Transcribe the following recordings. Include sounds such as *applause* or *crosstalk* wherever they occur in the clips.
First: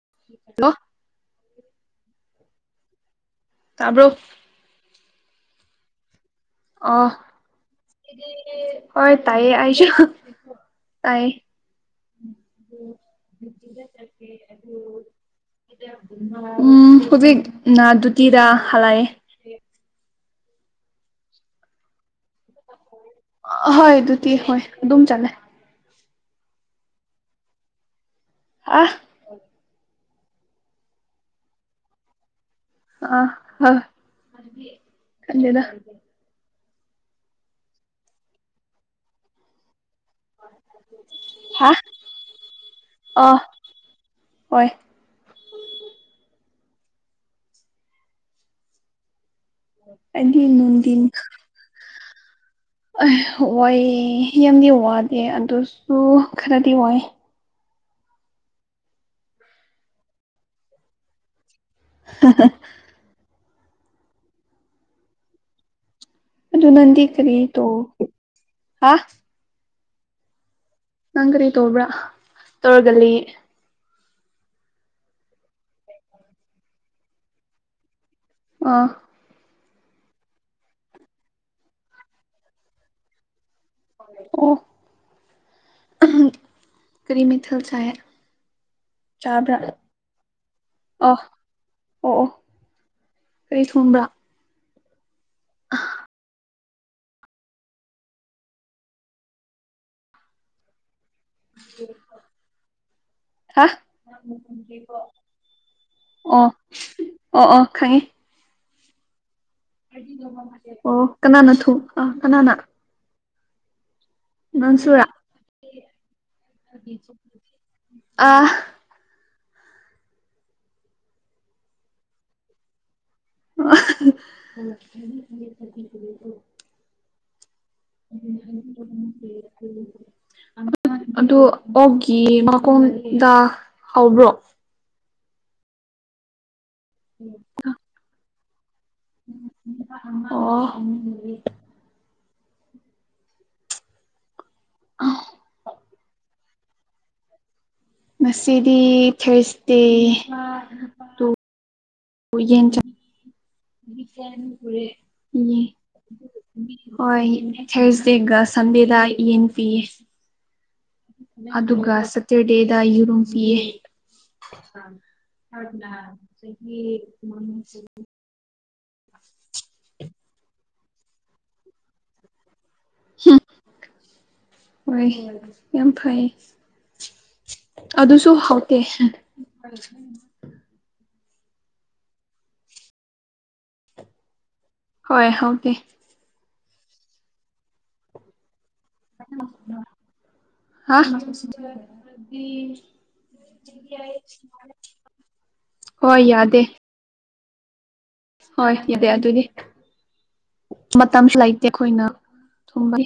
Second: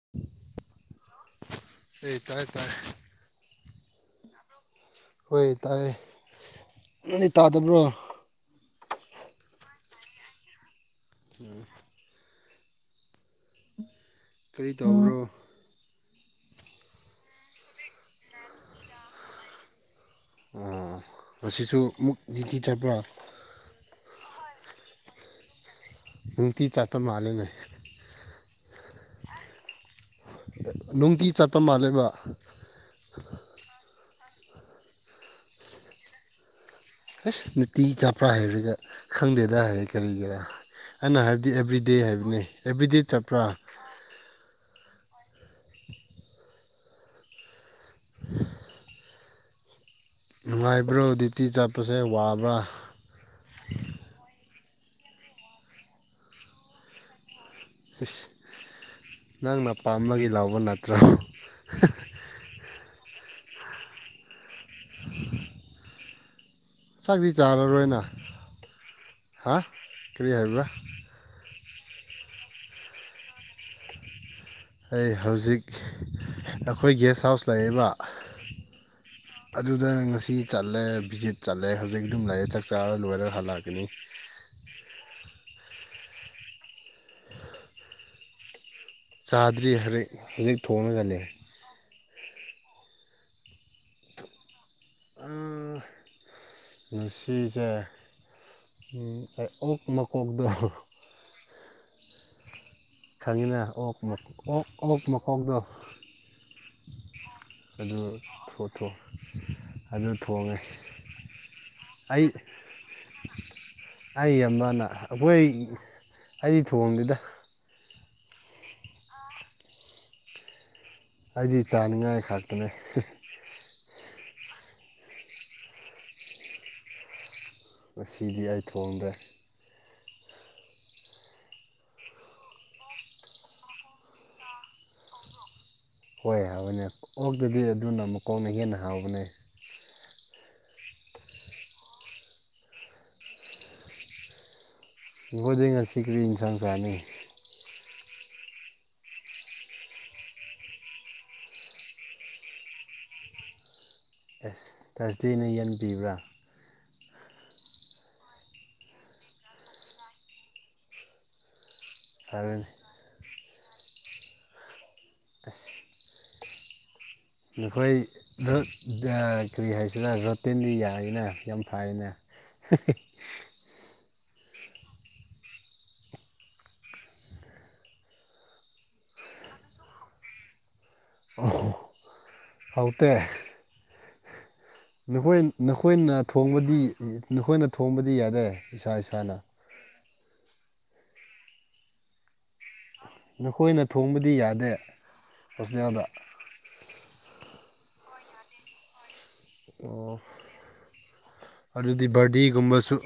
*unintelligible* ꯑꯦ ꯇꯥꯏ ꯇꯥꯏ ꯇꯥꯕ꯭ꯔꯣ ꯑꯣꯏꯣꯏ ꯇꯥꯏ ꯑ ꯍꯣꯏ ꯇꯥꯏꯌꯦ ꯑꯁ ꯇꯥꯏ ꯀꯔꯤ ꯇꯧꯕ꯭ꯔꯣ ꯎꯝ ꯍꯧꯕꯤꯛꯅꯅꯥ ꯇꯤꯗ ꯍꯂꯑꯦ ꯑꯣ ꯃꯁꯤꯁꯨ ꯑꯃꯨꯛ ꯖꯤꯇꯤ ꯆꯠꯄ꯭ꯔꯣ ꯍꯣꯏ ꯑꯗꯨꯗꯤ ꯍꯣꯏ ꯑꯗꯨꯝ ꯆꯠꯂꯦ ꯎꯨꯡꯇꯤ ꯆꯥꯇ ꯃꯥꯂꯅ ꯑ ꯅꯨꯡꯇꯤ ꯆꯠꯄ ꯃꯥꯜꯜꯂꯤꯕ ꯑꯥ ꯑ ꯀꯗ ꯑꯁ ꯅꯨꯡꯇꯤ ꯆꯥꯄ꯭ꯔꯥ ꯍꯥꯏꯔꯒ ꯈꯪꯗꯦꯗ ꯍꯥꯏꯔꯒ ꯀꯔꯤꯒꯤꯔꯥ ꯑꯩꯅ ꯍꯥꯏꯕꯗꯤ ꯍꯥ ꯑꯦꯕ꯭ꯔꯤꯗꯦ ꯍꯥꯏꯕꯅꯤ ꯑꯦꯕ꯭ꯔꯤꯗꯦ ꯑ ꯆꯠꯄ꯭ꯔꯥ ꯍꯣꯏ ꯑꯗꯤ ꯅꯗꯤꯟ ꯅꯨꯡꯉꯥꯏꯕ꯭ꯔꯣ ꯗ꯭ꯌꯨꯇꯤ ꯆꯠꯄꯁꯦ ꯋꯥꯕ꯭ꯔꯥ ꯑ ꯋꯥꯏ ꯑꯦ ꯌꯥꯝꯗꯤ ꯋꯥꯗꯦ ꯑꯗꯨꯁꯨ ꯈꯔꯗꯤ ꯋꯥꯏ ꯑꯁ ꯅꯪꯅꯄꯥꯥꯝꯕꯒꯤ ꯂꯥꯎꯕ ꯅꯠꯇ꯭ꯔꯣ ꯑꯗꯨ ꯑꯗꯨ ꯅꯗꯤꯤ ꯆꯥꯛꯇꯤ ꯀꯔꯤ ꯆꯥꯔꯔꯣꯏꯅ ꯍꯥꯥ ꯍꯥ ꯀꯔꯤ ꯍꯥꯏꯔꯤꯕ ꯅꯪ ꯀꯔꯤ ꯇꯕ꯭ꯔꯥ ꯇꯧꯔꯒꯜꯂꯤ ꯑꯩ ꯍꯧꯖꯤꯛ ꯑꯩꯈꯣꯏ ꯒꯦꯁ ꯍꯥꯎꯁ ꯂꯩꯑꯦꯕ ꯑ ꯑꯗꯨꯗ ꯉꯁꯤ ꯆꯠꯂꯦ ꯚꯤꯖꯤꯠ ꯆꯠꯂꯦ ꯍꯧꯖꯤꯛ ꯑꯗꯨꯝ ꯂꯩꯥꯑꯦ ꯆꯥꯛ ꯆꯥꯔ ꯂꯣꯏꯔ ꯍꯜꯂꯛꯀꯦ ꯑꯗꯨꯅꯤ ꯀꯔꯤꯃꯤꯊꯜ ꯆꯥꯏ ꯆꯥꯕ꯭ꯔꯥ ꯆꯥꯗ꯭ꯔꯤ ꯑ ꯍꯧꯖꯤꯛ ꯊꯣꯡꯉꯒ ꯂꯩ ꯑꯣ ꯑꯣ ꯀꯩ ꯊꯣꯡꯕ꯭ꯔꯥ ꯑ ꯉꯥꯁꯤꯁꯦ ꯑ ꯑꯣꯛ ꯃꯀꯣꯛꯇ‌ꯣ *unintelligible* ꯈꯪꯉꯤꯅ ꯍꯥ ꯑꯣꯛ ꯃ ꯑꯣꯛ ꯑꯣꯛ ꯃꯀꯣꯛꯗ‌ꯣ ꯑꯣ ꯑꯣ ꯑꯣ ꯈꯪꯉꯤ ꯇꯣ ꯑꯣ ꯀꯅꯥꯅ ꯊꯨ ꯑ ꯑꯩ ꯀꯅꯥꯅ ꯑꯩ ꯑꯃꯅ ꯅꯪꯁꯨꯔꯥ ꯑꯩꯈꯣꯏ ꯑꯩꯒꯤ ꯊꯣꯡꯗ‌ꯦꯗ ꯑ ꯑꯩꯗꯤ ꯆꯥꯅꯤꯡꯉꯥꯏ ꯈꯥꯛꯇꯅꯦ *unintelligible* ꯉꯁꯤꯗꯤ ꯑꯩ ꯊꯣꯡꯗ꯭ꯔꯦ *unintelligible* ꯑꯗꯨ ꯑꯣꯛꯒꯤ ꯃꯈꯣꯡꯗ ꯍꯧꯕ꯭ꯔꯣ ꯍꯣꯏ ꯍꯥꯎꯕꯅꯦ ꯑꯣꯛꯇꯗꯤ ꯑꯗꯨꯅ ꯃꯀꯣꯛꯅ ꯍꯦꯟꯅ ꯍꯥꯎꯕꯅꯦ ꯑꯣ ꯈꯣꯏꯗꯤ ꯉꯥꯁꯤ ꯀ꯭ꯔꯤ ꯏꯟꯁꯥꯡ ꯆꯥꯅꯤ ꯃꯁꯤꯗꯤ ꯊꯥ꯭ꫪꯁꯗ‌ꯦ ꯌꯦꯟ ꯑꯦꯁ ꯊꯔꯁꯗꯦꯅ ꯌꯦꯟꯕꯤꯕ꯭ꯔꯥ *unintelligible* ꯍꯣꯏ ꯊꯥ꯭ꯔꯁꯗꯦꯒ ꯁꯟꯗꯦꯗ ꯌꯦꯟ ꯄꯤꯌꯦ ꯑꯗꯨꯒ ꯐꯔꯦꯅꯦ ꯁꯇ꯭ꯔꯗꯦꯗ ꯌꯦꯔꯨꯝ ꯄꯤꯌꯦ ꯑꯁ ꯆꯍꯤ ꯅꯈꯣꯏ ꯔꯠ ꯀꯔꯤ ꯍꯥꯏꯁꯤꯅ ꯔꯠꯇꯤꯟꯗꯤꯌꯥ ꯐꯅ ꯌꯥꯝ ꯐꯥꯏꯅ ꯍꯣꯏ ꯌꯥꯝ ꯐꯩ ꯑꯗꯨꯁꯨ ꯍꯥꯎꯇꯦ ꯍꯥꯎꯇ‌ꯦ ꯍꯣꯏ ꯅꯈꯣꯏ ꯍꯥꯎꯇꯦ ꯅꯈꯣꯏꯅ ꯊꯣꯡꯕꯗꯤ ꯅꯈꯣꯏꯅ ꯊꯣꯡꯕꯗꯤ ꯌꯥꯗ꯭ꯔꯦ ꯏꯁꯥ ꯏꯁꯥꯅ ꯍꯥ *unintelligible* ꯅꯈꯣꯏꯅ ꯊꯣꯡꯕꯗꯤ ꯌꯥꯗꯦ ꯍꯣꯁꯇꯦꯜꯗ ꯍ‌ꯣꯏ ꯌꯥꯗꯦ ꯍꯣꯏ ꯌꯥꯗꯤ ꯑꯗꯨꯗꯤ ꯑꯣ ꯃꯇꯝꯁꯨ ꯂꯩꯇꯦ ꯑꯩꯈꯣꯏꯅ ꯑꯗꯨꯗꯤ ꯕꯥ꯭ꯔꯗꯤꯒꯨꯝꯕꯁꯨ ꯊꯨꯝꯕꯒꯤ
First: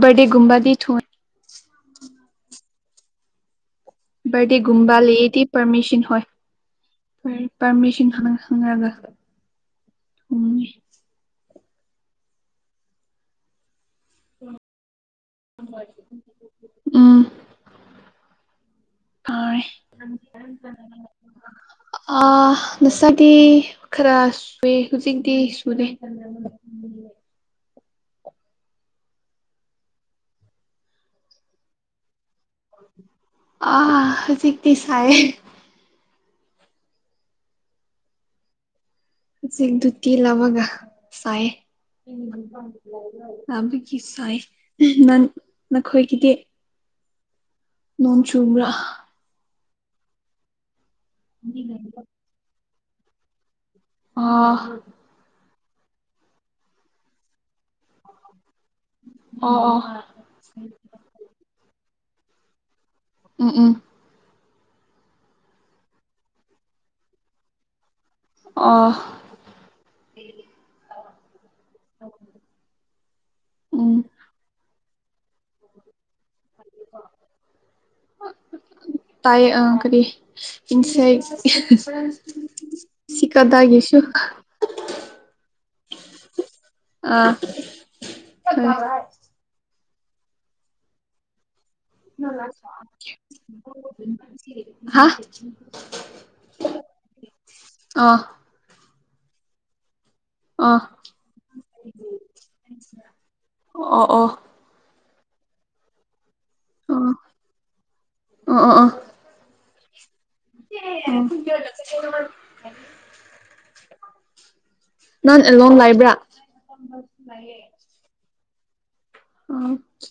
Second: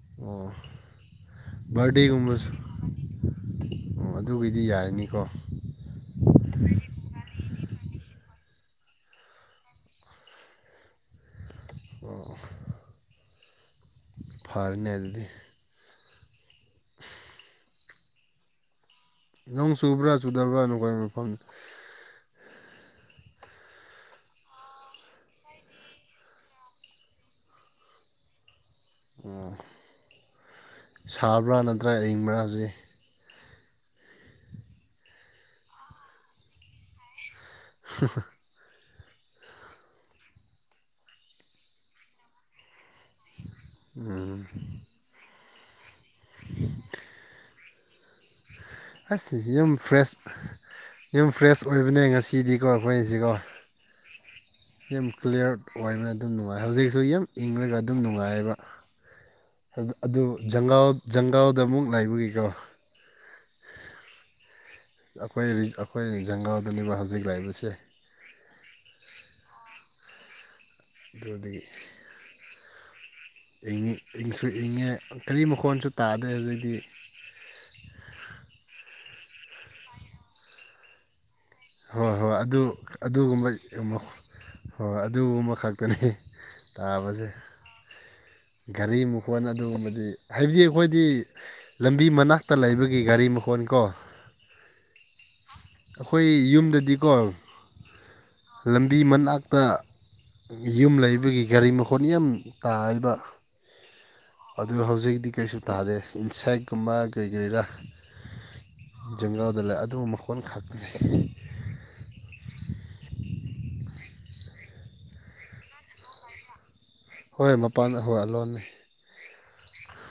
ꯕꯔꯗꯦꯒꯨꯝꯕꯗꯤ ꯊꯨꯏ ꯕꯥ꯭ꯔꯗꯤꯒꯨꯝꯕꯁꯨ ꯕꯥ꯭ꯔꯗꯦꯒꯨꯝꯕ ꯌꯥꯔꯅꯤꯀꯣ ꯂꯩꯗꯤ ꯄꯥ꯭ꯔꯃꯤꯁꯟ ꯍ‌ꯣꯏ ꯄꯥꯔꯃꯤꯁꯟ ꯈꯪꯉꯒ ꯎꯝ ꯑꯣ ꯐꯥꯔ‌ꯦꯅꯦ ꯑꯗꯨꯗꯤ ꯎꯝ ꯐꯔꯦ ꯅ‌ꯣꯡ ꯆꯨꯕ꯭ꯔꯥ ꯆꯨꯗꯕ꯭ꯔꯥ ꯅꯈꯣꯏ ꯃꯐꯝ ꯅꯁꯥꯗꯤ ꯈꯔ ꯁꯨꯏꯦ ꯍꯧꯖꯤꯛꯇꯤ ꯁꯨꯗꯦ ꯑꯣ ꯁꯥꯕ꯭ꯔꯥ ꯅꯠꯇ꯭ꯔꯥ ꯑꯏꯪꯕ꯭ꯔꯥ ꯍꯧꯖꯤꯛ ꯑ ꯍꯧꯖꯤꯛꯇꯤ ꯁꯥꯏ ꯑꯦ *inaudible* ꯁꯤꯒꯗꯨꯇꯤꯂ ꯃꯒ ꯁꯥꯏꯦ ꯂꯕꯒꯤ ꯁꯥꯏ ꯅꯪ ꯅꯈꯣꯏꯒꯤꯗꯤ ꯅꯣꯡ ꯆꯨꯝꯕ꯭ꯔꯥ ꯑꯁ ꯌꯨꯝ ꯐ꯭ꯔꯦꯁ ꯌꯨꯝ ꯐ꯭ꯔꯦꯁ ꯑꯣꯏꯕꯅꯦ ꯉꯁꯤꯗꯤꯀꯣ ꯑꯩꯁꯤꯒꯣ ꯑꯥ ꯑꯣꯏꯕꯅ ꯑꯗꯨꯝ ꯅꯨꯡꯉꯥꯏ ꯍꯧꯖꯤꯛꯁꯨ ꯌꯥꯝ ꯏꯪꯉꯒ ꯑꯗꯨꯝ ꯅꯨꯡꯉꯥꯏꯕ ꯑꯣ ꯑꯣ ꯑꯗꯨ ꯖꯪꯒꯥꯜꯗ ꯑꯃꯨꯛ ꯂꯥꯏꯕꯒꯤꯀꯣ ꯎꯝ ꯎꯝ ꯑꯩꯈꯣꯏ ꯑꯩꯈꯣꯏ ꯖꯪꯒꯜꯗꯅꯦꯕ ꯍꯧꯖꯤꯛ ꯂꯥꯛꯏꯕꯁꯦ ꯑ ꯑꯗꯨꯗꯤ ꯑ ꯏꯤ ꯏꯪꯁꯨ ꯏꯉꯦ ꯀꯔꯤ ꯃꯈꯣꯟꯁꯨ ꯇꯥꯗꯦ ꯍꯧꯩꯗꯤ ꯇꯥꯏ ꯑ ꯀꯔꯤ ꯏꯟꯁꯥꯏ ꯍꯣꯏ ꯍꯣꯏ ꯁꯤꯀꯗꯒꯦꯁꯨꯣ ꯍꯣꯏꯣꯏ ꯑꯗꯨ ꯑꯃꯈꯛꯇꯅꯤ ꯇꯥꯕꯁꯦ ꯑ ꯘꯔꯤ ꯃꯈꯣꯟ ꯑꯗꯨꯒꯨꯝꯕꯗꯤ ꯍꯥꯏꯕꯗꯤ ꯑꯩꯈꯣꯏꯗꯤ ꯂꯝꯕꯤ ꯃꯅꯥꯛꯇ ꯂꯩꯕꯒꯤ ꯒꯥꯔꯤ ꯃꯈꯣꯟ ꯀꯣ ꯍꯥ ꯑꯩꯈꯣꯏ ꯌꯨꯝꯗꯗꯤꯀꯣ ꯑ ꯂꯝꯕꯤ ꯃꯅꯥꯛꯇ ꯑ ꯌꯨꯝ ꯂꯩꯕꯒꯤ ꯒꯥꯔꯤ ꯃꯈꯣꯠ ꯌꯥꯝ ꯇꯥꯕ ꯑꯣ ꯑꯣ ꯑꯗꯨ ꯍꯧꯖꯤꯛꯇꯤ ꯀꯩꯁꯨ ꯇꯥꯗꯦ ꯁꯥꯏꯠꯀꯨꯝꯕ ꯀꯔꯤ ꯀꯔꯤꯔꯥ ꯑꯣ ꯑꯣ ꯑꯣ ꯑꯣ ꯖꯪꯒꯜꯗ ꯂꯩ ꯑꯗꯨꯒꯨꯝꯕ ꯀꯣꯟ ꯈꯥꯛꯅꯦ ꯅꯥꯟ ꯑꯦꯜꯣ ꯂꯥꯏꯕ꯭ꯔꯥ ꯍꯣꯏ ꯍꯣꯏ ꯃꯄꯥꯟ ꯍꯣꯏ ꯂꯣꯟꯅꯤ ꯑ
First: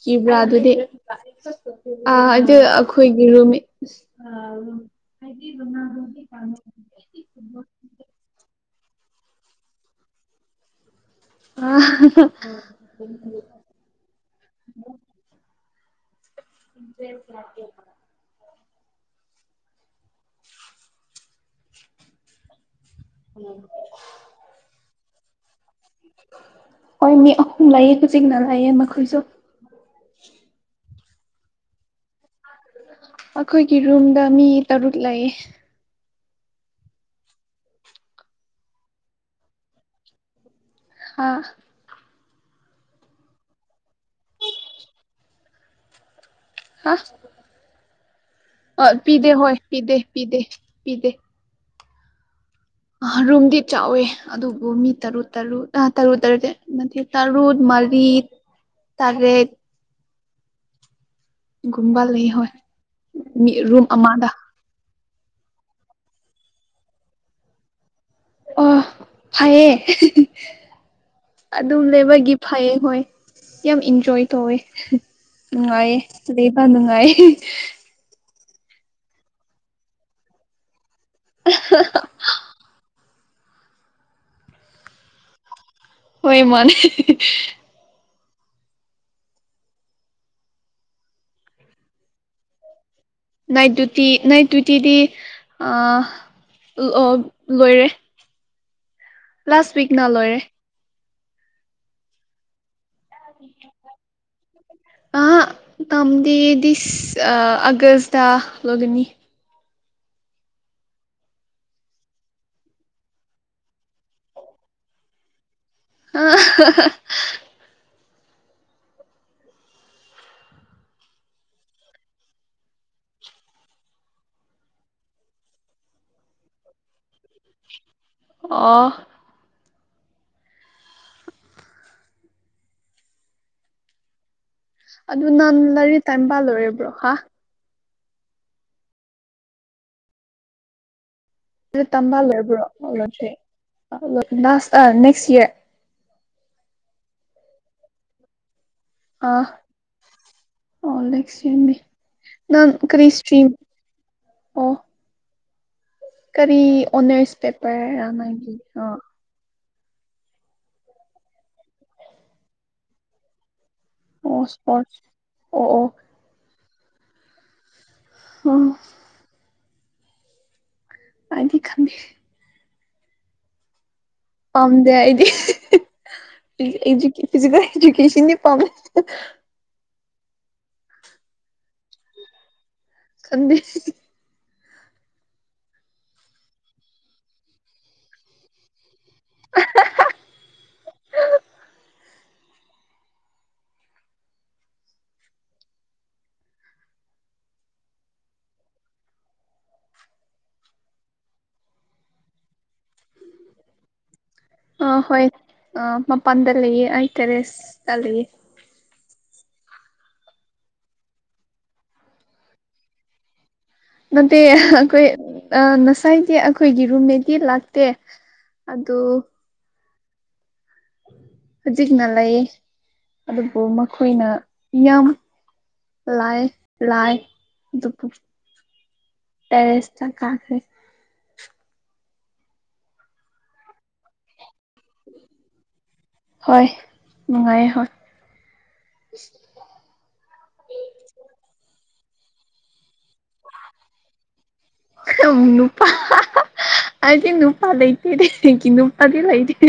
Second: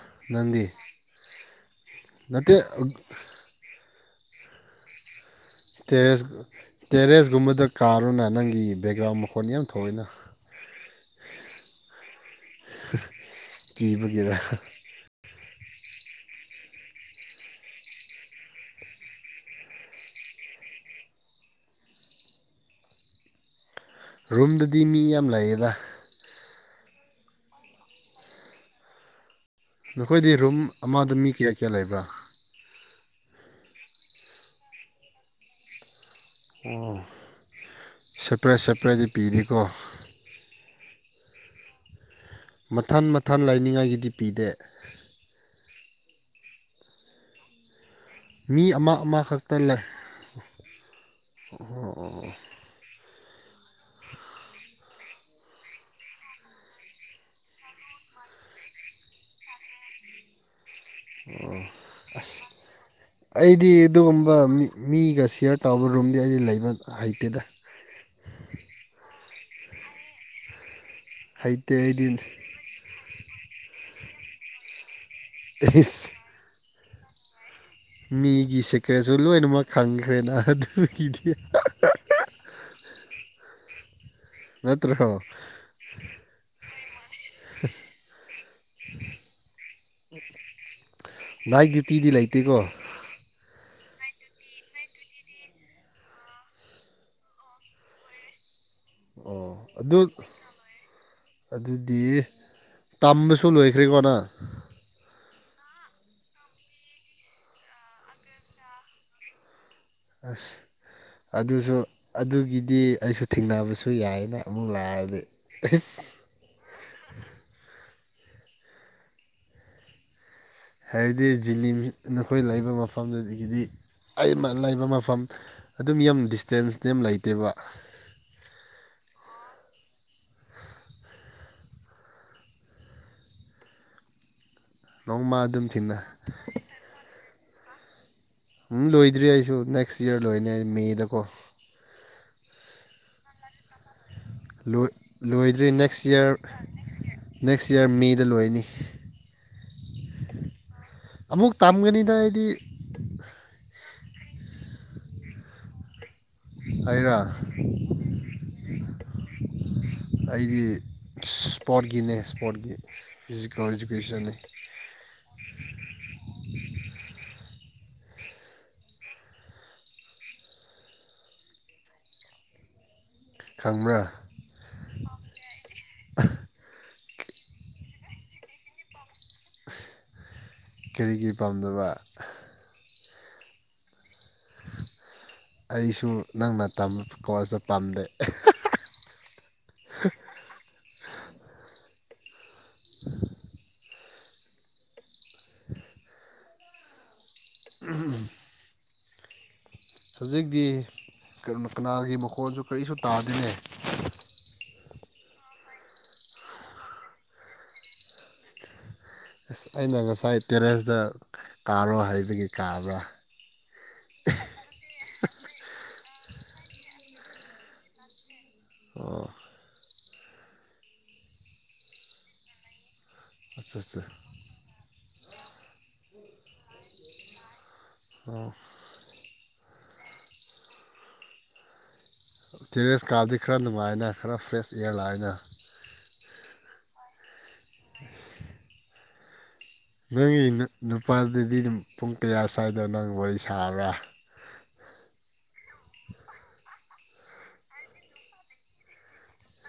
ꯀꯤꯕ꯭ꯔꯥ ꯅꯪꯗꯤ ꯑꯗꯨꯗꯤ ꯑ ꯑꯗꯨ ꯅꯠꯇꯦ ꯑꯩꯈꯣꯏꯒꯤ ꯔꯨꯝ ꯑ ꯇꯦꯔꯦꯁ ꯇꯦꯔꯦꯁꯀꯨꯝꯕꯗ ꯀꯥꯔꯨꯅ ꯅꯪꯒꯤ ꯕꯦꯛꯒ꯭ꯔꯥꯎꯟ ꯐꯣꯟ ꯌꯥꯝ ꯊꯣꯛꯑꯏꯅ ꯀꯤꯕꯒꯤꯔ ꯑ ꯏꯖꯦꯇꯦ ꯎ ꯔꯨꯝꯗꯗꯤ ꯃꯤ ꯌꯥꯝ ꯂꯩꯌꯦꯦꯗ ꯍꯣꯏ ꯃꯤ ꯑꯍꯨꯝ ꯂꯌꯦ ꯍꯧꯖꯤꯛꯅ ꯂꯌꯦ ꯃꯈꯣꯏꯁꯨ ꯅꯈꯣꯏꯗꯤ ꯔꯨꯝ ꯑꯃꯗ ꯃꯤ ꯀꯌꯥ ꯀꯌꯥ ꯂꯩꯕ꯭ꯔꯥ ꯑꯩꯈꯣꯏꯒꯤ ꯔꯨꯝꯗ ꯃꯤ ꯇꯔꯨꯛ ꯂꯩ ꯑꯣ ꯁꯦꯄꯔꯦꯠ ꯁꯦꯄꯔꯦꯠꯗꯤ ꯄꯤꯔꯤꯀꯣ ꯍꯥꯥ ꯃꯊꯟ ꯃꯊꯟ ꯂꯥꯏꯅꯤꯡꯉꯥꯏꯒꯤꯗꯤ ꯄꯤꯗꯦ ꯍꯥ ꯃꯤ ꯑ ꯑꯃ ꯄꯤꯗꯦ ꯍꯣꯏ ꯑꯃꯈꯛꯇ ꯂꯩ ꯄꯤꯗꯦ ꯄꯤꯗꯦ ꯄꯤꯗꯦ ꯑꯣ ꯑꯣ ꯑꯣ ꯔꯨꯝꯗꯤ ꯆꯥꯎꯋꯦ ꯑꯗꯨꯕꯨ ꯃꯤ ꯇꯔꯨꯛ ꯇꯔꯨ ꯇꯔꯨ ꯇꯔꯨ ꯅ ꯇꯔꯨꯠ ꯃꯔꯤ ꯇꯔꯦ ꯑꯣ ꯂꯩ ꯑꯁ ꯍꯣꯏ ꯃꯤ ꯑꯩꯗꯤ ꯔꯨꯝ ꯑꯃꯗ ꯑꯗꯨꯒꯨꯝꯕ ꯃꯤ ꯃꯤꯒ ꯁꯤꯌꯔ ꯇꯧꯕ ꯔꯨꯝꯗꯤ ꯑꯩꯗꯤ ꯂꯩꯕ ꯍꯩꯇꯦꯗ ꯑ ꯐꯌꯦꯌꯦ ꯍꯩꯇꯦ ꯑꯗꯨꯝ ꯑꯩꯗꯤ ꯂꯩꯕꯒꯤ ꯐꯩꯌꯦ ꯍꯣꯏ ꯌꯥꯝ ꯏꯟꯖꯣꯏ ꯇꯧꯋꯦ ꯅꯨꯡꯉꯥꯏꯦ ꯏꯁ ꯂꯩꯕ ꯅꯨꯡꯉꯥꯏꯌꯦ ꯃꯤꯒꯤ ꯁꯦꯀ꯭ꯔꯦꯠꯁꯨ ꯂꯣꯏꯅꯃꯛ ꯈꯪꯈ꯭ꯔꯦꯅ ꯑꯗꯨꯒꯤꯗꯤ ꯅꯠꯇ꯭ꯔꯣ ꯑꯣꯏ ꯃꯅꯤ ꯏꯛꯗꯤꯇꯤꯗꯤ ꯂꯩꯇꯦꯀꯣ ꯅꯥꯏꯠ ꯗꯌꯨꯇꯤ ꯅꯥꯏꯠ ꯗꯌꯨꯇꯤꯗꯤ ꯑ ꯑꯣ ꯂꯣꯏꯔꯦ ꯑꯣ ꯂꯥꯁ ꯎꯤꯛ ꯑꯗꯨ ꯅ ꯂꯣꯏꯔꯦ ꯑꯗꯨꯗꯤ ꯇꯝꯕꯁꯨ ꯂꯣꯏꯈ꯭ꯔꯦꯀꯣꯅ ꯑ ꯇꯝꯗꯤꯗꯤꯁ ꯑꯒꯁꯗꯥ ꯂꯒꯅꯤ ꯑꯁ ꯑꯗꯨꯁꯨ ꯑꯗꯨꯒꯤꯗꯤ ꯑꯩꯁꯨ ꯊꯦꯡꯅꯕꯁꯨ ꯌꯥꯏꯅ ꯑꯃꯨꯛ ꯂꯥꯛꯑꯗꯤ ꯏꯁ ꯑ ꯍꯥꯏꯕꯗꯤ ꯖꯤꯅꯤꯝꯁ ꯅꯈꯣꯏ ꯂꯩꯕ ꯃꯐꯝꯗꯨꯗꯒꯤꯗꯤ ꯑꯩꯩꯅ ꯂꯩꯕ ꯃꯐꯝ ꯑꯗꯨꯝ ꯌꯥꯝ ꯗꯤꯁꯇꯦꯟꯁꯇ ꯌꯥꯝ ꯂꯩꯇꯦꯕ ꯑ ꯑꯗꯨ ꯅꯣꯡꯃ ꯅꯥꯟ ꯑꯗꯨꯝ ꯊꯤꯟꯅ ꯂꯥꯏꯔꯤꯛ ꯇꯥꯏꯝꯕꯥ ꯂꯣꯏꯔꯕ꯭ꯔꯣ ꯍꯥ ꯎꯝ ꯂꯣꯏꯗ꯭ꯔꯤ ꯑꯩꯁꯨ ꯅꯦꯛꯁ ꯏꯔ ꯂꯣꯏꯅꯦ ꯑꯩ ꯃꯦꯗꯀꯣ ꯣꯜꯂꯣ ꯂꯣꯏꯗ꯭ꯔꯤ ꯅꯦꯛꯁ ꯏꯔ ꯅꯦꯛꯁ ꯏꯌꯥꯔ ꯃꯦꯗ ꯂꯣꯏꯅꯤ ꯑꯥ ꯑꯣꯁ ꯑꯃꯨꯛ ꯇꯝꯒꯅꯤꯗ ꯑꯩꯗꯤ ꯅ ꯀꯔꯤ ꯁꯇꯔꯤ ꯑꯣ ꯀꯔꯤ ꯑꯩꯔꯥ ꯑꯣꯅꯔꯁ ꯄꯦꯄꯔꯒꯤ ꯑ ꯑꯩꯗꯤ ꯏꯁꯄꯣꯔꯠꯀꯤꯅꯦ ꯏꯁꯄꯣꯔꯠꯀꯤ ꯏꯗꯨꯀꯦꯁꯟꯅꯤ ꯑꯣ ꯏꯁꯄ ꯑꯣ ꯑꯣ ꯑꯣ ꯑꯅꯤ ꯈ ꯈꯪꯕ꯭ꯔꯥ ꯄꯝꯗꯦ ꯑꯩꯗꯤꯗꯤ ꯐꯤꯖꯤꯀꯦꯜ ꯏꯗꯀꯦꯁꯟꯅꯤ ꯄꯥꯝꯃꯦ ꯀꯔꯤꯒꯤꯔꯤ ꯄꯥꯝꯕ ꯀꯗ ꯑꯩꯁꯨ ꯅꯪꯅ ꯇꯝꯕ ꯀꯣꯁꯇ ꯄꯥꯝꯗꯦ *unintelligible* *unintelligible* ꯎꯝ ꯍꯧꯖꯤꯛꯇꯤ ꯀꯅꯥꯒꯤ ꯃꯈꯣꯜꯁꯨ ꯀꯔꯤꯁꯨ ꯇꯥꯗꯦꯅꯦ ꯑꯥ ꯍꯣꯏ ꯑꯥ ꯃꯄꯥꯟꯗ ꯂꯩꯌꯦ ꯑꯩ ꯀꯦꯔꯦꯁꯇ ꯂꯩꯌꯦ ꯑꯁ ꯑꯩꯅ ꯉꯁꯥꯏ ꯇꯦꯔꯦꯁꯇ ꯀꯥꯔꯣ ꯍꯥꯏꯕꯒꯤ ꯀꯥꯕ꯭ꯔꯥ ꯅꯠꯇꯦ ꯑꯩꯈꯣꯏ ꯉꯁꯥꯏꯒꯤ ꯑꯩꯈꯣꯏꯒꯤ ꯔꯨꯝꯃꯦꯗꯤ ꯂꯥꯛꯇꯦ ꯑꯗꯣ ꯑꯣ ꯍꯧꯖꯤꯛꯅ ꯂꯩ ꯑꯗꯨꯕꯨ ꯑꯠꯆꯥ ꯑꯠꯆꯥ ꯃꯈꯣꯏꯅ ꯌꯥꯝ ꯂꯥꯏ ꯂꯥꯏ ꯣꯄꯨ ꯑꯣ ꯇꯦꯔꯦꯁꯇ ꯀꯥꯈꯦ ꯇꯦꯔꯦꯁ ꯀꯥꯔꯗꯤ ꯈꯔ ꯅꯨꯡꯉꯥꯏꯅ ꯈꯔ ꯐ꯭ꯔꯦꯁ ꯏꯌꯥꯔ ꯂꯥꯛꯑꯏꯅ ꯍꯣꯏ ꯅꯨꯡꯉꯥꯏꯦ ꯍꯣꯏ ꯅꯪꯒꯤ ꯅꯨꯄꯥꯗꯨꯗꯤ ꯄꯨꯡ ꯀꯌꯥ ꯁ꯭ꯋꯥꯏꯗ ꯅꯪ ꯋꯥꯔꯤ ꯁꯥꯔꯒ ꯑꯅ *unintelligible* ꯑꯩ ꯀ ꯅꯨꯄꯥ ꯂꯩ ꯂꯩꯇꯦꯔꯦ ꯀ ꯅꯨꯄꯥꯗ ꯂꯩꯇꯦ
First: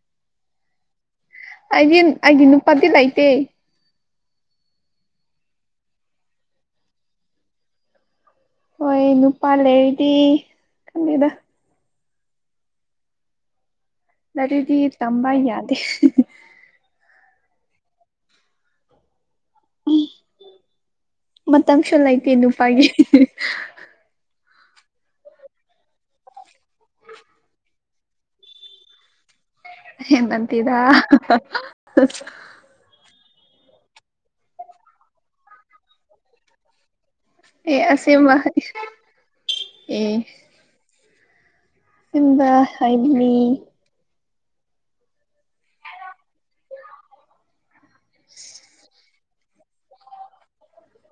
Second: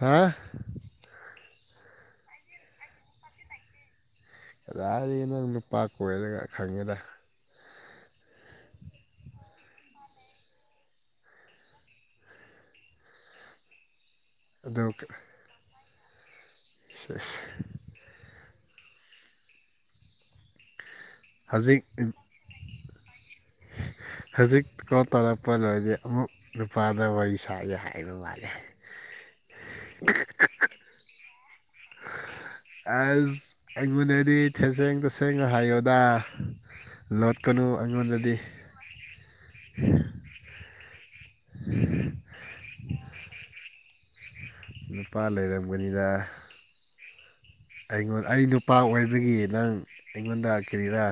ꯍꯥꯥ ꯑꯩꯗꯤ ꯑꯩꯒꯤ ꯅꯨꯄꯥꯗꯤ ꯂꯥꯏꯇꯦ ꯀꯗꯥꯔꯤ ꯅꯪ ꯅꯨꯄꯥ ꯀꯣꯏꯔꯒ ꯈꯪꯉꯦꯗ ꯍꯣꯏ ꯅꯨꯄꯥ ꯂꯩꯔꯗꯤ ꯈꯗꯗ ꯑꯗꯨꯗꯤꯗꯤ ꯑꯗꯨ ꯇꯝꯕ ꯌꯥꯗꯦ ꯑ ꯎꯝ ꯍꯧꯖꯤꯛ ꯃꯇꯝꯁꯨ ꯂꯩꯇꯦ ꯅꯨꯄꯥꯒꯤ ꯍꯧꯖꯤꯛ ꯀꯣ ꯇꯧꯔꯛꯄ ꯂꯣꯏꯔꯗꯤ ꯑꯃꯨꯛ ꯅꯨꯄꯥꯗ ꯋꯥꯔꯤ ꯁꯥꯥꯏꯒꯦ ꯍꯥꯏꯕ ꯃꯥꯂꯦ ꯌꯦꯅꯇꯤꯗ ꯑꯖ ꯑꯩꯉꯣꯟꯗꯗꯤ ꯊꯦꯁꯦꯡ ꯇꯁꯦꯡꯅ ꯍꯥꯏꯌꯣꯗ ꯂꯣꯠꯀꯅꯨ ꯑꯦ ꯑꯩꯉꯣꯟꯗꯗꯤ ꯑꯁꯦꯡꯕ ꯑꯦ ꯑꯁꯦꯡꯕ ꯍꯥꯏꯕꯅꯤ ꯅꯨꯄꯥ ꯂꯩꯔꯝꯒꯅꯤꯗ ꯑꯩꯉꯣꯟ ꯑꯩ ꯅꯨꯄꯥ ꯑꯣꯏꯕꯒꯤ ꯅꯪ ꯑꯩꯉꯣꯟꯗ ꯀꯔꯤꯔꯥ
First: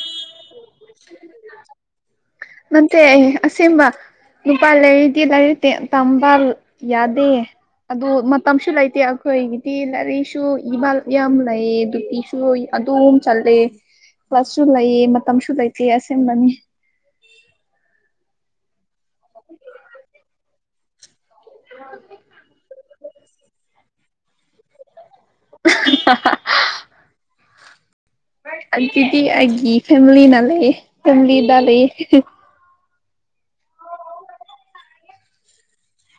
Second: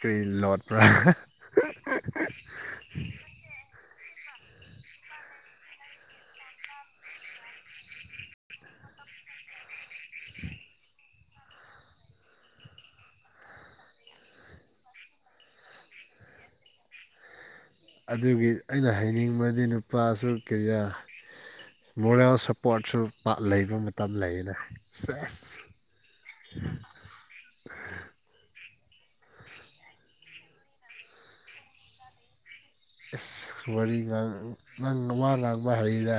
ꯀꯔꯤ ꯂꯣꯠ ꯃꯠꯇꯦ ꯑꯁꯤꯁꯝꯕ ꯂꯨꯄꯥ ꯂꯩꯥꯏꯔꯤꯗꯤ ꯂꯥꯏꯔꯤꯛ ꯇꯝꯕ ꯌꯥꯗꯦ ꯑꯗꯨ ꯃꯇꯝꯁꯨ ꯂꯩꯇꯦ ꯑꯩꯈꯣꯏꯒꯤꯗꯤ ꯂꯥꯏꯔꯤꯛꯁꯨ ꯏꯃꯥ ꯌꯥꯝ ꯂꯩ ꯑꯗꯨꯒꯤꯁꯨ ꯑꯗꯨꯝ ꯆꯠꯂꯦ ꯀ꯭ꯂꯁꯁꯨ ꯂꯩꯌꯦ ꯃꯇꯝꯁꯨ ꯂꯩ ꯌꯦꯌꯥꯁꯦ ꯍꯕꯅꯤ ꯑꯗꯨꯒꯤ ꯑꯩꯅ ꯍꯥꯏꯅꯤꯡꯕꯗꯤ ꯅꯨꯄꯥꯁꯨ ꯀꯌꯥ ꯃꯣꯔꯦꯜ ꯁꯞꯄꯣꯔꯠꯁꯨ ꯂꯩꯕ ꯃꯇꯝ ꯂꯩꯌꯦꯅ ꯁꯁ ꯤꯗꯤ ꯍꯥꯏꯒꯤ ꯐꯦꯃꯤꯂꯤ ꯅ ꯂꯩꯦ ꯐꯦꯃꯤꯂꯤꯗ ꯂꯩꯦ ꯏꯁꯁ ꯋꯥꯔꯤ ꯅꯪ ꯃꯋꯥ ꯉꯥꯡꯕ ꯍꯔ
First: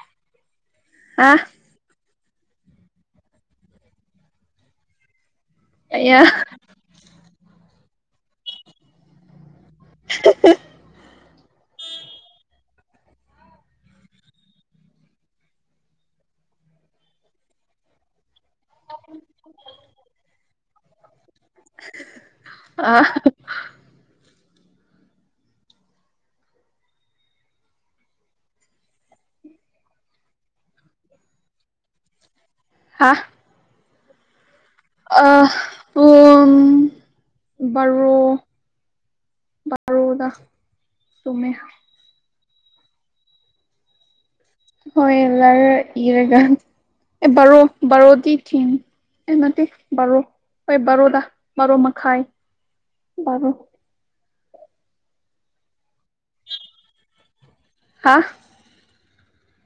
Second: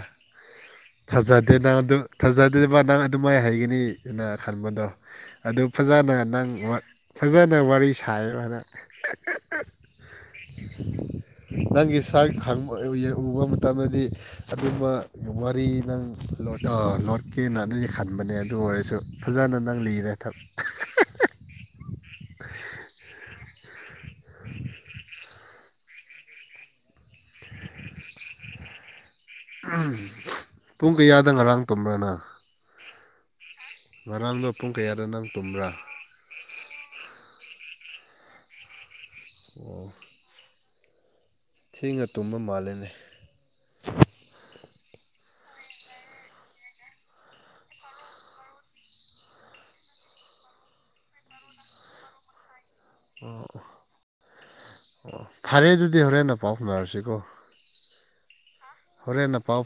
ꯑ ꯊꯥꯖꯗꯦ ꯅꯪ ꯊꯥꯖꯗꯦꯕ ꯅꯪ ꯑꯗꯨꯃꯥꯏ ꯍꯩꯒꯅꯤꯅ ꯈꯟꯕꯗꯣ ꯑꯗꯨ ꯐꯖꯅ ꯑꯌꯥ ꯅꯪ ꯐꯖꯅ ꯋꯥꯔꯤ ꯁꯥꯏꯌꯦꯅ *inaudible* ꯅꯪꯒꯤ ꯁꯥ ꯈꯪꯕ ꯎꯕ ꯃꯇꯝꯗꯗꯤ ꯑꯗꯨꯝꯕ ꯋꯥꯔꯤ ꯅꯪ ꯂꯣꯠꯀꯦꯅ ꯈꯟꯕꯅꯦ ꯑꯗꯨ ꯑꯣꯏꯔꯁꯨ ꯐꯖꯅ ꯅꯪ ꯂꯤꯔꯦ ꯊꯕ ꯑ *unintelligible* ꯎ ꯄꯨꯡ ꯀꯌꯥꯗ ꯉꯔꯥꯡ ꯇꯣꯝꯕ꯭ꯔꯅ ꯍꯥ ꯃꯔꯔꯜꯗ ꯑ ꯄꯨꯡ ꯔꯣ ꯑꯣ ꯇꯔꯧꯗ ꯊꯦꯡꯅ ꯇꯨꯝꯕ ꯃꯥꯜꯂꯤꯅꯤ ꯍꯣꯏ ꯂꯔ ꯏꯔꯒ ꯑꯦ ꯕꯥꯔꯣ ꯕꯥꯔꯣꯗꯤ ꯊꯝ ꯅꯠꯇꯦ ꯕꯥꯔꯣ ꯍꯣꯏ ꯕꯥꯔꯣꯗ ꯕꯥꯔꯣ ꯃꯈꯥꯏ ꯕꯣ ꯑꯣ ꯐꯔꯦ ꯑꯗꯨꯗꯤ ꯍꯣꯔꯦꯟꯟꯅ ꯄꯥꯎ ꯐꯥꯎꯅꯔꯁꯤꯀꯣ ꯍꯥ ꯍꯣꯔꯦꯟꯦꯅꯥꯄꯥꯥꯎ